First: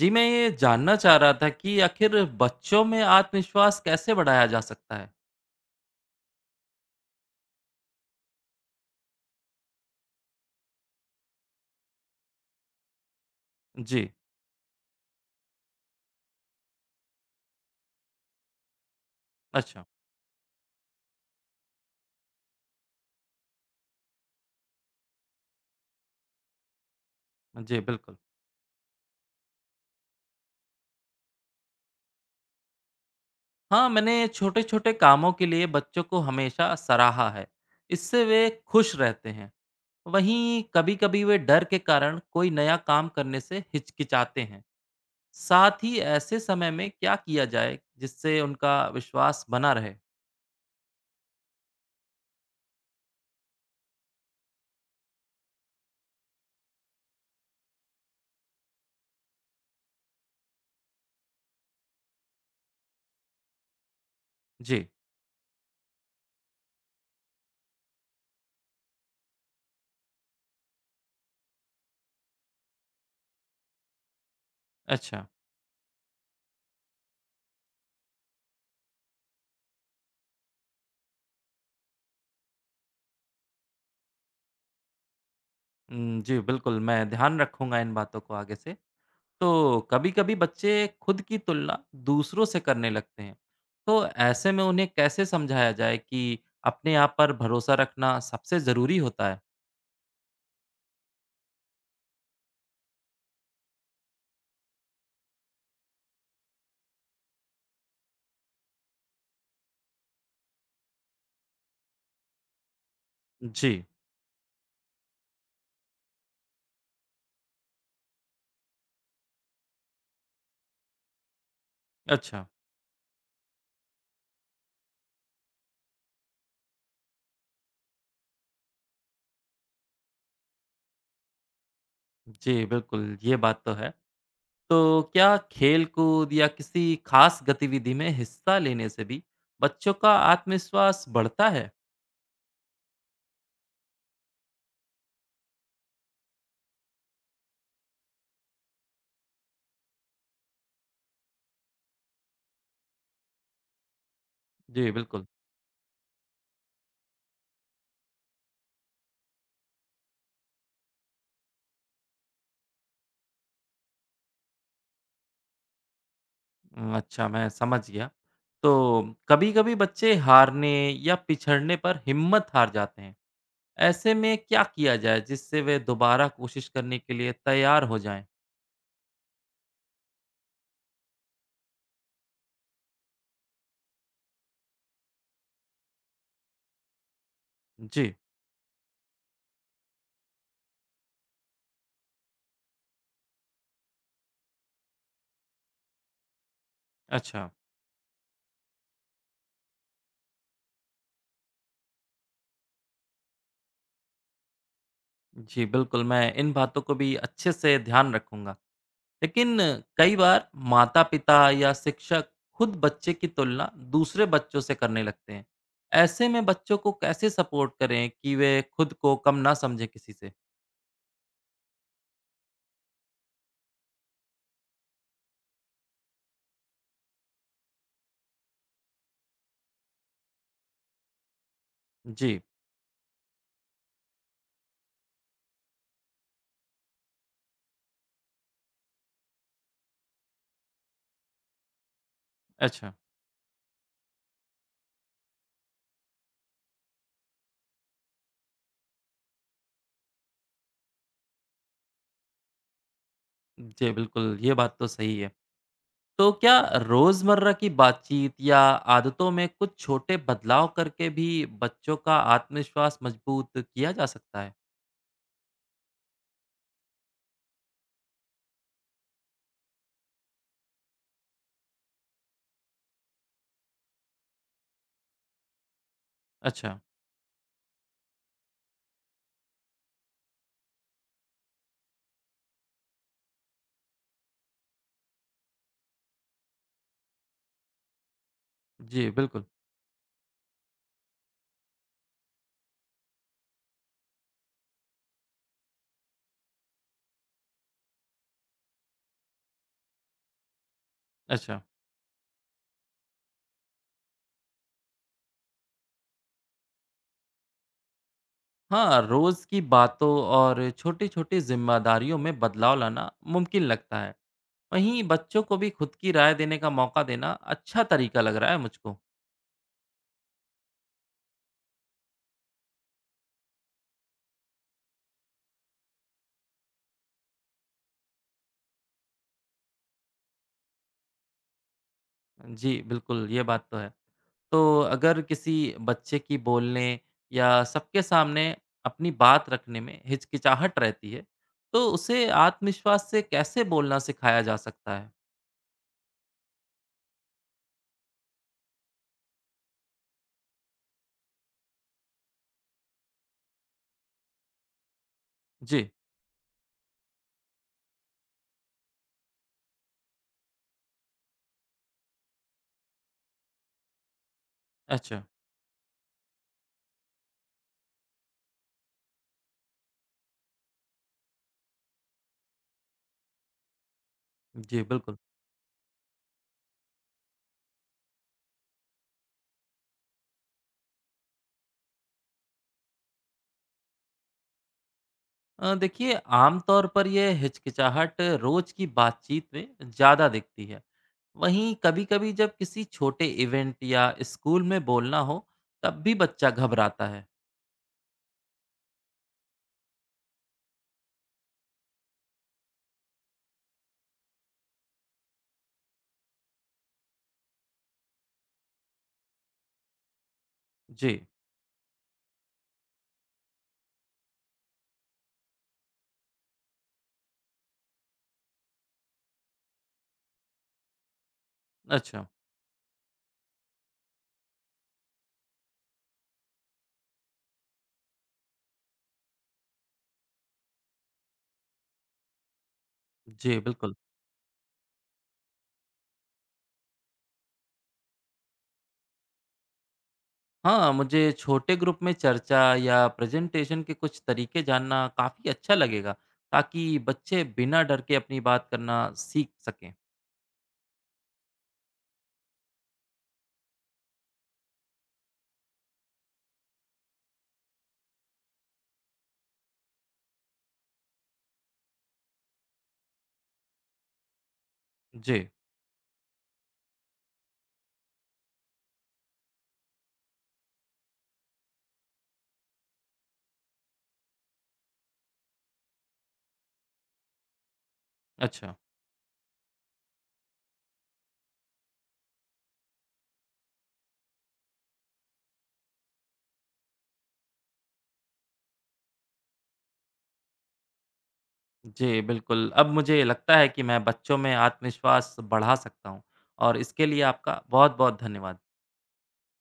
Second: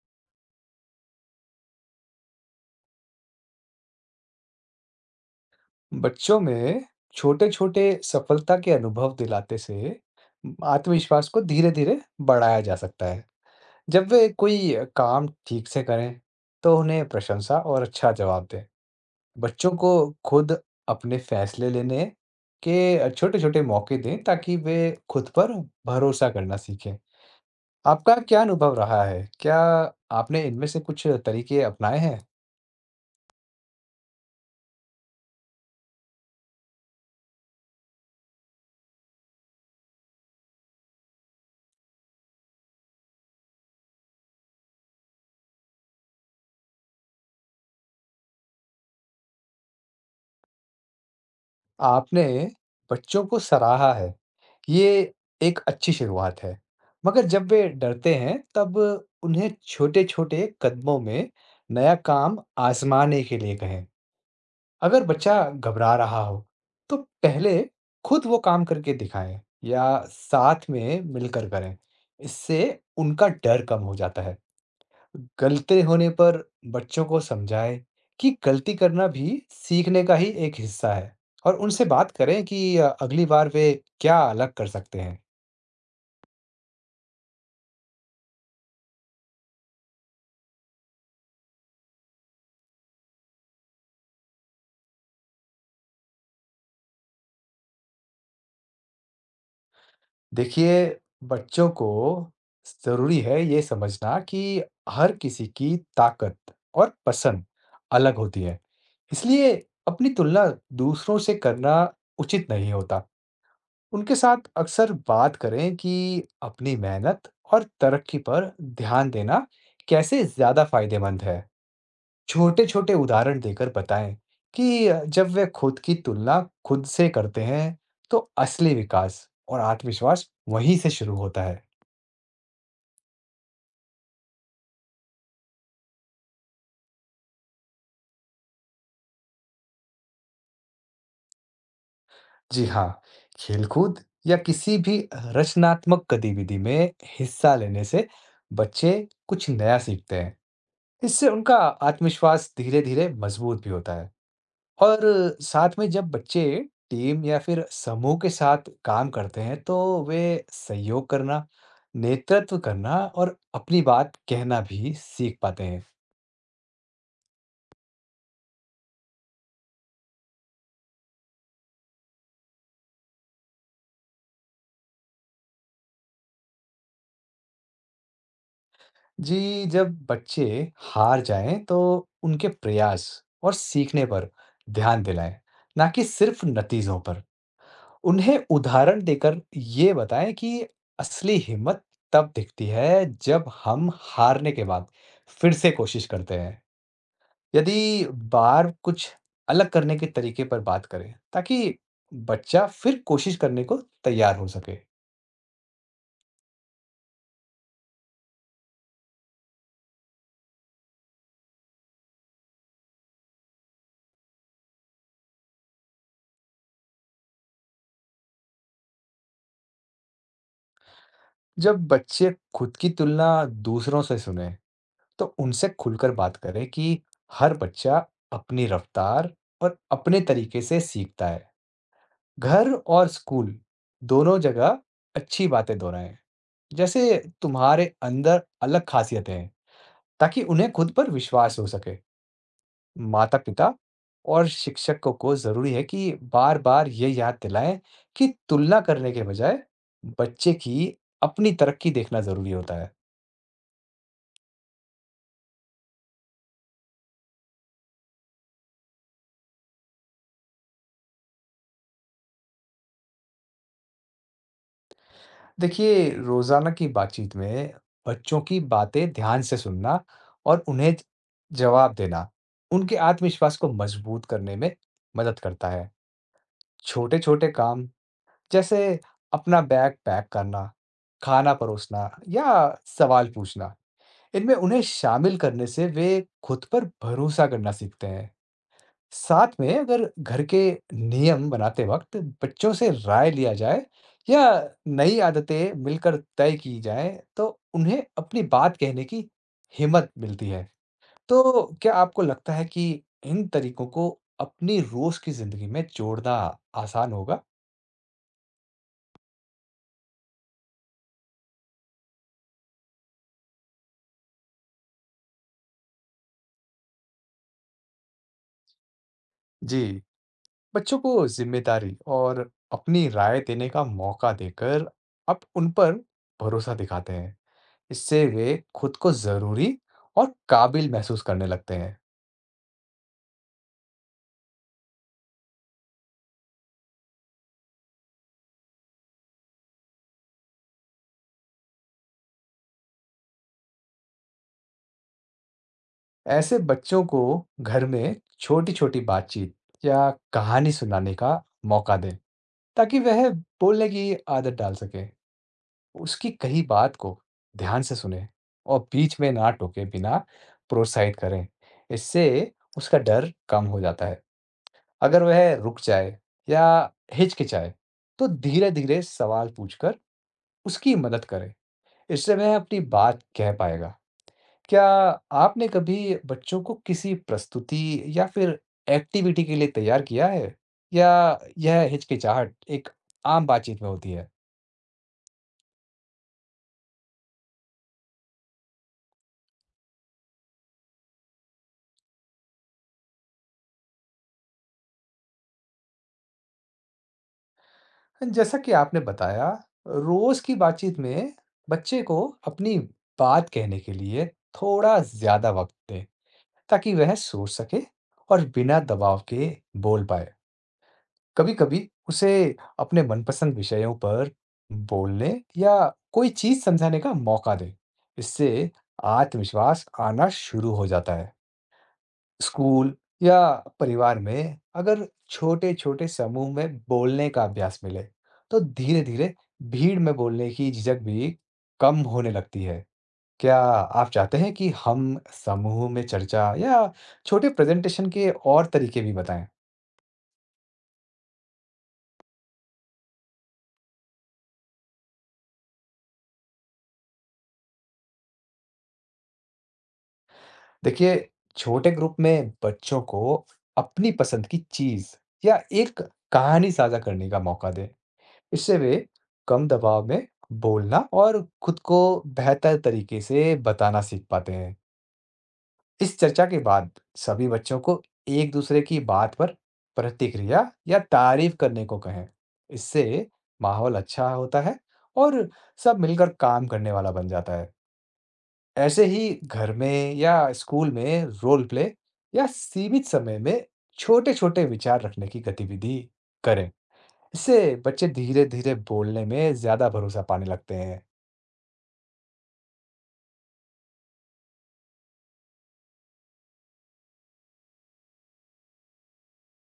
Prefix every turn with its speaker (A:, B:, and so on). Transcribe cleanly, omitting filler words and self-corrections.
A: जी, मैं ये जानना चाह रहा था कि आखिर बच्चों में आत्मविश्वास कैसे बढ़ाया जा सकता है?
B: बच्चों में छोटे-छोटे सफलता के अनुभव दिलाते से आत्मविश्वास को धीरे-धीरे बढ़ाया जा सकता है। जब
A: जी,
B: वे कोई काम ठीक से करें, तो उन्हें प्रशंसा और अच्छा जवाब दें। बच्चों
A: अच्छा।
B: को खुद अपने फैसले लेने के छोटे-छोटे मौके दें, ताकि वे खुद पर भरोसा करना सीखें।
A: जी, बिल्कुल।
B: आपका क्या अनुभव रहा है? क्या आपने इनमें से कुछ तरीके अपनाए हैं?
A: हाँ, मैंने छोटे-छोटे कामों के लिए बच्चों को हमेशा सराहा है। इससे वे खुश रहते हैं। वहीं कभी-कभी वे डर के कारण कोई नया काम करने से हिचकिचाते हैं। साथ ही ऐसे समय में क्या किया जाए जिससे उनका विश्वास बना रहे?
B: आपने बच्चों को सराहा है। ये एक अच्छी शुरुआत है, मगर जब वे डरते हैं, तब उन्हें छोटे-छोटे कदमों में नया काम आज़माने के लिए कहें।
A: जी,
B: अगर बच्चा घबरा रहा हो, तो पहले खुद वो काम करके दिखाएं या साथ में मिलकर करें। इससे उनका डर कम हो जाता है।
A: अच्छा।
B: गलती होने पर बच्चों को समझाएं कि गलती करना भी सीखने का ही एक हिस्सा है और उनसे बात करें कि अगली बार वे क्या अलग कर सकते हैं।
A: जी, बिल्कुल मैं ध्यान रखूँगा इन बातों को आगे से। तो कभी-कभी बच्चे खुद की तुलना दूसरों से करने लगते हैं। तो ऐसे में उन्हें कैसे समझाया जाए कि अपने आप पर भरोसा रखना सबसे ज़रूरी होता है?
B: देखिए, बच्चों को ज़रूरी है ये समझना कि हर किसी की ताकत और पसंद अलग होती है। इसलिए अपनी तुलना दूसरों से करना उचित नहीं होता।
A: जी,
B: उनके साथ अक्सर बात करें कि अपनी मेहनत और तरक्की पर ध्यान देना कैसे ज़्यादा फ़ायदेमंद है।
A: अच्छा।
B: छोटे-छोटे उदाहरण देकर बताएँ कि जब वे खुद की तुलना खुद से करते हैं, तो असली विकास और आत्मविश्वास वहीं से शुरू होता है।
A: जी, बिल्कुल, ये बात तो है। तो क्या खेल-कूद या किसी खास गतिविधि में हिस्सा लेने से भी बच्चों का आत्मविश्वास बढ़ता है?
B: जी हाँ, खेलकूद या किसी भी रचनात्मक गतिविधि में हिस्सा लेने से बच्चे कुछ नया सीखते हैं। इससे उनका आत्मविश्वास धीरे-धीरे मजबूत भी होता है।
A: जी,
B: और
A: बिल्कुल।
B: साथ में जब बच्चे टीम या फिर समूह के साथ काम करते हैं, तो वे सहयोग करना, नेतृत्व करना और अपनी बात कहना भी सीख पाते हैं।
A: अच्छा, मैं समझ गया। तो कभी-कभी बच्चे हारने या पिछड़ने पर हिम्मत हार जाते हैं। ऐसे में क्या किया जाए जिससे वे दोबारा कोशिश करने के लिए तैयार हो जाएं?
B: जी, जब बच्चे हार जाएं, तो उनके प्रयास और सीखने पर ध्यान दिलाएं, ना कि सिर्फ नतीजों पर।
A: जी,
B: उन्हें उदाहरण देकर ये बताएं कि असली हिम्मत तब दिखती है, जब हम हारने के बाद फिर से कोशिश करते हैं।
A: अच्छा।
B: यदि बार कुछ अलग करने के तरीके पर बात करें ताकि बच्चा फिर कोशिश करने को तैयार हो सके।
A: जी, बिल्कुल, मैं इन बातों को भी अच्छे से ध्यान रखूँगा। लेकिन कई बार माता-पिता या शिक्षक खुद बच्चे की तुलना दूसरे बच्चों से करने लगते हैं। ऐसे में बच्चों को कैसे सपोर्ट करें कि वे खुद को कम ना समझें किसी से?
B: जब बच्चे खुद की तुलना दूसरों से सुने, तो उनसे खुलकर बात करें कि हर बच्चा अपनी रफ्तार और अपने तरीके से सीखता है।
A: जी,
B: घर और स्कूल दोनों जगह अच्छी बातें दोहराएं, जैसे तुम्हारे अंदर अलग खासियतें हैं, ताकि उन्हें खुद पर विश्वास हो सके।
A: अच्छा।
B: माता-पिता और शिक्षकों को ज़रूरी है कि बार-बार ये याद दिलाएं कि तुलना करने के बजाय बच्चे की अपनी तरक्की देखना ज़रूरी होता है।
A: जी, बिल्कुल, ये बात तो सही है। तो क्या रोजमर्रा की बातचीत या आदतों में कुछ छोटे बदलाव करके भी बच्चों का आत्मविश्वास मजबूत किया जा सकता है?
B: देखिए, रोज़ाना की बातचीत में बच्चों की बातें ध्यान से सुनना और उन्हें जवाब देना, उनके आत्मविश्वास को मजबूत करने में मदद करता है।
A: अच्छा,
B: छोटे-छोटे काम जैसे अपना बैग पैक करना, खाना परोसना या सवाल पूछना, इनमें उन्हें शामिल करने से वे खुद पर भरोसा करना सीखते हैं।
A: जी बिल्कुल।
B: साथ में अगर घर के नियम बनाते वक्त बच्चों से राय लिया जाए या नई आदतें मिलकर तय की जाएं, तो उन्हें अपनी बात कहने की हिम्मत मिलती है।
A: अच्छा,
B: तो क्या आपको लगता है कि इन तरीकों को अपनी रोज की जिंदगी में जोड़ना आसान होगा?
A: हाँ, रोज की बातों और छोटी-छोटी जिम्मेदारियों में बदलाव लाना मुमकिन लगता है। वहीं बच्चों को भी खुद की राय देने का मौका देना अच्छा तरीका लग रहा है मुझको।
B: जी, बच्चों को जिम्मेदारी और अपनी राय देने का मौका देकर आप उन पर भरोसा दिखाते हैं। इससे वे खुद को ज़रूरी और काबिल महसूस करने लगते हैं।
A: जी, बिल्कुल, ये बात तो है। तो अगर किसी बच्चे की बोलने या सबके सामने अपनी बात रखने में हिचकिचाहट रहती है, तो उसे आत्मविश्वास से कैसे बोलना सिखाया जा सकता है?
B: ऐसे बच्चों को घर में छोटी-छोटी बातचीत या कहानी सुनाने का मौका दें, ताकि वह बोलने की आदत डाल सके।
A: जी,
B: उसकी कही बात को ध्यान से सुने और बीच में ना टोके बिना प्रोत्साहित करें। इससे उसका डर कम हो जाता है।
A: अच्छा।
B: अगर वह रुक जाए या हिचकिचाए, तो धीरे-धीरे सवाल पूछकर उसकी मदद करें। इससे वह अपनी बात कह पाएगा।
A: जी,
B: क्या
A: बिल्कुल।
B: आपने कभी बच्चों को किसी प्रस्तुति या फिर एक्टिविटी के लिए तैयार किया है, या यह हिचकिचाहट एक आम बातचीत में होती है?
A: देखिए आमतौर पर ये हिचकिचाहट रोज़ की बातचीत में ज़्यादा दिखती है। वहीं कभी-कभी जब किसी छोटे इवेंट या स्कूल में बोलना हो, तब भी बच्चा घबराता है।
B: जैसा कि आपने बताया, रोज की बातचीत में बच्चे को अपनी बात कहने के लिए थोड़ा ज्यादा वक्त दें, ताकि वह सोच सके और बिना दबाव के बोल पाए।
A: जी,
B: कभी-कभी उसे अपने मनपसंद विषयों पर बोलने या कोई चीज समझाने का मौका दें। इससे आत्मविश्वास आना शुरू हो जाता है।
A: अच्छा।
B: स्कूल या परिवार में अगर छोटे-छोटे समूह में बोलने का अभ्यास मिले, तो धीरे-धीरे भीड़ में बोलने की झिझक भी कम होने लगती है।
A: जी,
B: क्या
A: बिल्कुल।
B: आप चाहते हैं कि हम समूह में चर्चा या छोटे प्रेज़ेंटेशन के और तरीके भी बताएं?
A: हाँ, मुझे छोटे ग्रुप में चर्चा या प्रेजेंटेशन के कुछ तरीके जानना काफ़ी अच्छा लगेगा, ताकि बच्चे बिना डर के अपनी बात करना सीख सकें।
B: देखिए, छोटे ग्रुप में बच्चों को अपनी पसंद की चीज़ या एक कहानी साझा करने का मौका दें। इससे वे कम दबाव में बोलना और खुद को बेहतर तरीके से बताना सीख पाते हैं।
A: जी,
B: इस चर्चा के बाद सभी बच्चों को एक दूसरे की बात पर प्रतिक्रिया या तारीफ करने को कहें। इससे माहौल अच्छा होता है और सब मिलकर काम करने वाला बन जाता है।
A: अच्छा।
B: ऐसे ही घर में या स्कूल में रोल प्ले या सीमित समय में छोटे-छोटे विचार रखने की गतिविधि करें। इससे बच्चे धीरे-धीरे बोलने में ज़्यादा भरोसा पाने लगते हैं।
A: जी, बिल्कुल। अब मुझे लगता है कि मैं बच्चों में आत्मविश्वास बढ़ा सकता हूँ और इसके लिए आपका बहुत-बहुत धन्यवाद।